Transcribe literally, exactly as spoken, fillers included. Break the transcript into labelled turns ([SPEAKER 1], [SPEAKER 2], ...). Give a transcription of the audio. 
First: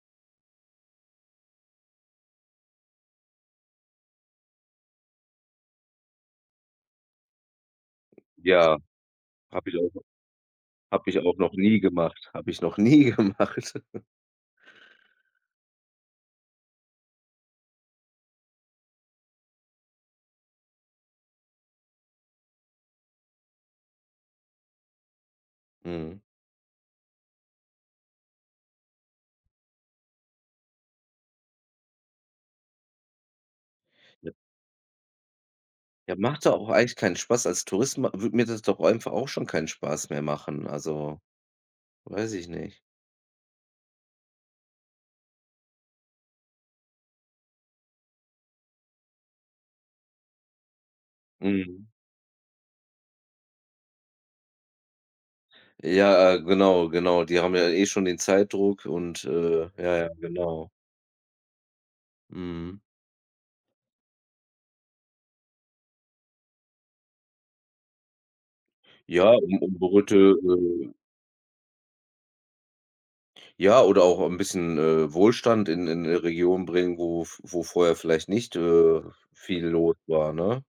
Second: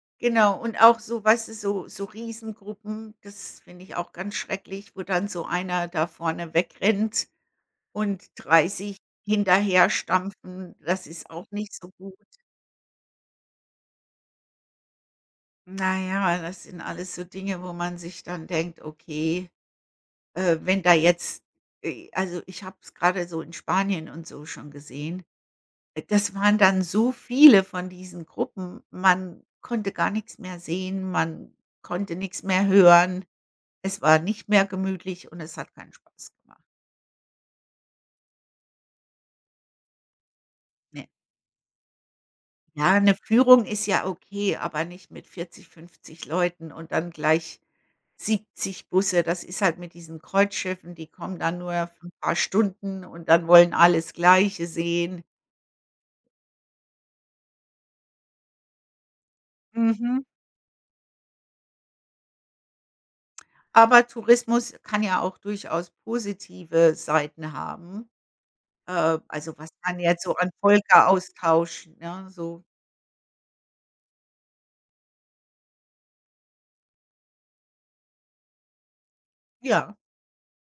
[SPEAKER 1] Genau und auch so weißt du, so so Riesengruppen, das finde ich auch ganz schrecklich, wo dann so einer da vorne wegrennt und
[SPEAKER 2] Ja,
[SPEAKER 1] dreißig
[SPEAKER 2] habe ich auch noch
[SPEAKER 1] hinterherstampfen, das
[SPEAKER 2] habe ich
[SPEAKER 1] ist
[SPEAKER 2] auch
[SPEAKER 1] auch
[SPEAKER 2] noch
[SPEAKER 1] nicht
[SPEAKER 2] nie
[SPEAKER 1] so gut.
[SPEAKER 2] gemacht habe ich noch nie gemacht.
[SPEAKER 1] Na ja, das sind alles so Dinge, wo man sich dann denkt, okay, äh, wenn da jetzt e also, ich habe es grade so in Spanien und so schon gesehen.
[SPEAKER 2] Mhm.
[SPEAKER 1] Das waren dann so viele von diesen Gruppen. Man konnte gar nix mehr sehen. Man konnte nix mehr hören. Es war
[SPEAKER 2] Ne
[SPEAKER 1] nicht mehr gemütlich und es hat keinen
[SPEAKER 2] Ja,
[SPEAKER 1] Spaß
[SPEAKER 2] macht doch
[SPEAKER 1] gemacht.
[SPEAKER 2] auch eigentlich keinen Spaß. Als Tourist ma würde mir das doch einfach auch schon keinen Spaß mehr machen.
[SPEAKER 1] Ne.
[SPEAKER 2] Also, weiß ich nicht.
[SPEAKER 1] Ja, 'ne Führung ist ja okay, aber nicht mit vierzig, fünfzig Leuten und dann gleich siebzig Busse. Das ist halt mit diesen Kreuzschiffen, die kommen dann nur
[SPEAKER 2] Mhm.
[SPEAKER 1] für 'n paar Stunden und dann wollen alle das Gleiche sehen.
[SPEAKER 2] Ja, genau, genau, die haben ja eh schon den Zeitdruck und, äh ja, ja,
[SPEAKER 1] Mhm.
[SPEAKER 2] genau. Mhm.
[SPEAKER 1] Aber Tourismus kann ja auch durchaus positive Seiten haben. Äh,
[SPEAKER 2] Ja,
[SPEAKER 1] also,
[SPEAKER 2] um
[SPEAKER 1] was
[SPEAKER 2] um,
[SPEAKER 1] kann
[SPEAKER 2] [unintelligible]
[SPEAKER 1] jetzt so an
[SPEAKER 2] äh
[SPEAKER 1] Volkeraustausch, ne? So.
[SPEAKER 2] Ja, oder auch ein bisschen, äh, Wohlstand in in 'ne Region bringen, wo v wo vorher vielleicht nicht, äh, viel
[SPEAKER 1] Ja.
[SPEAKER 2] los war, ne?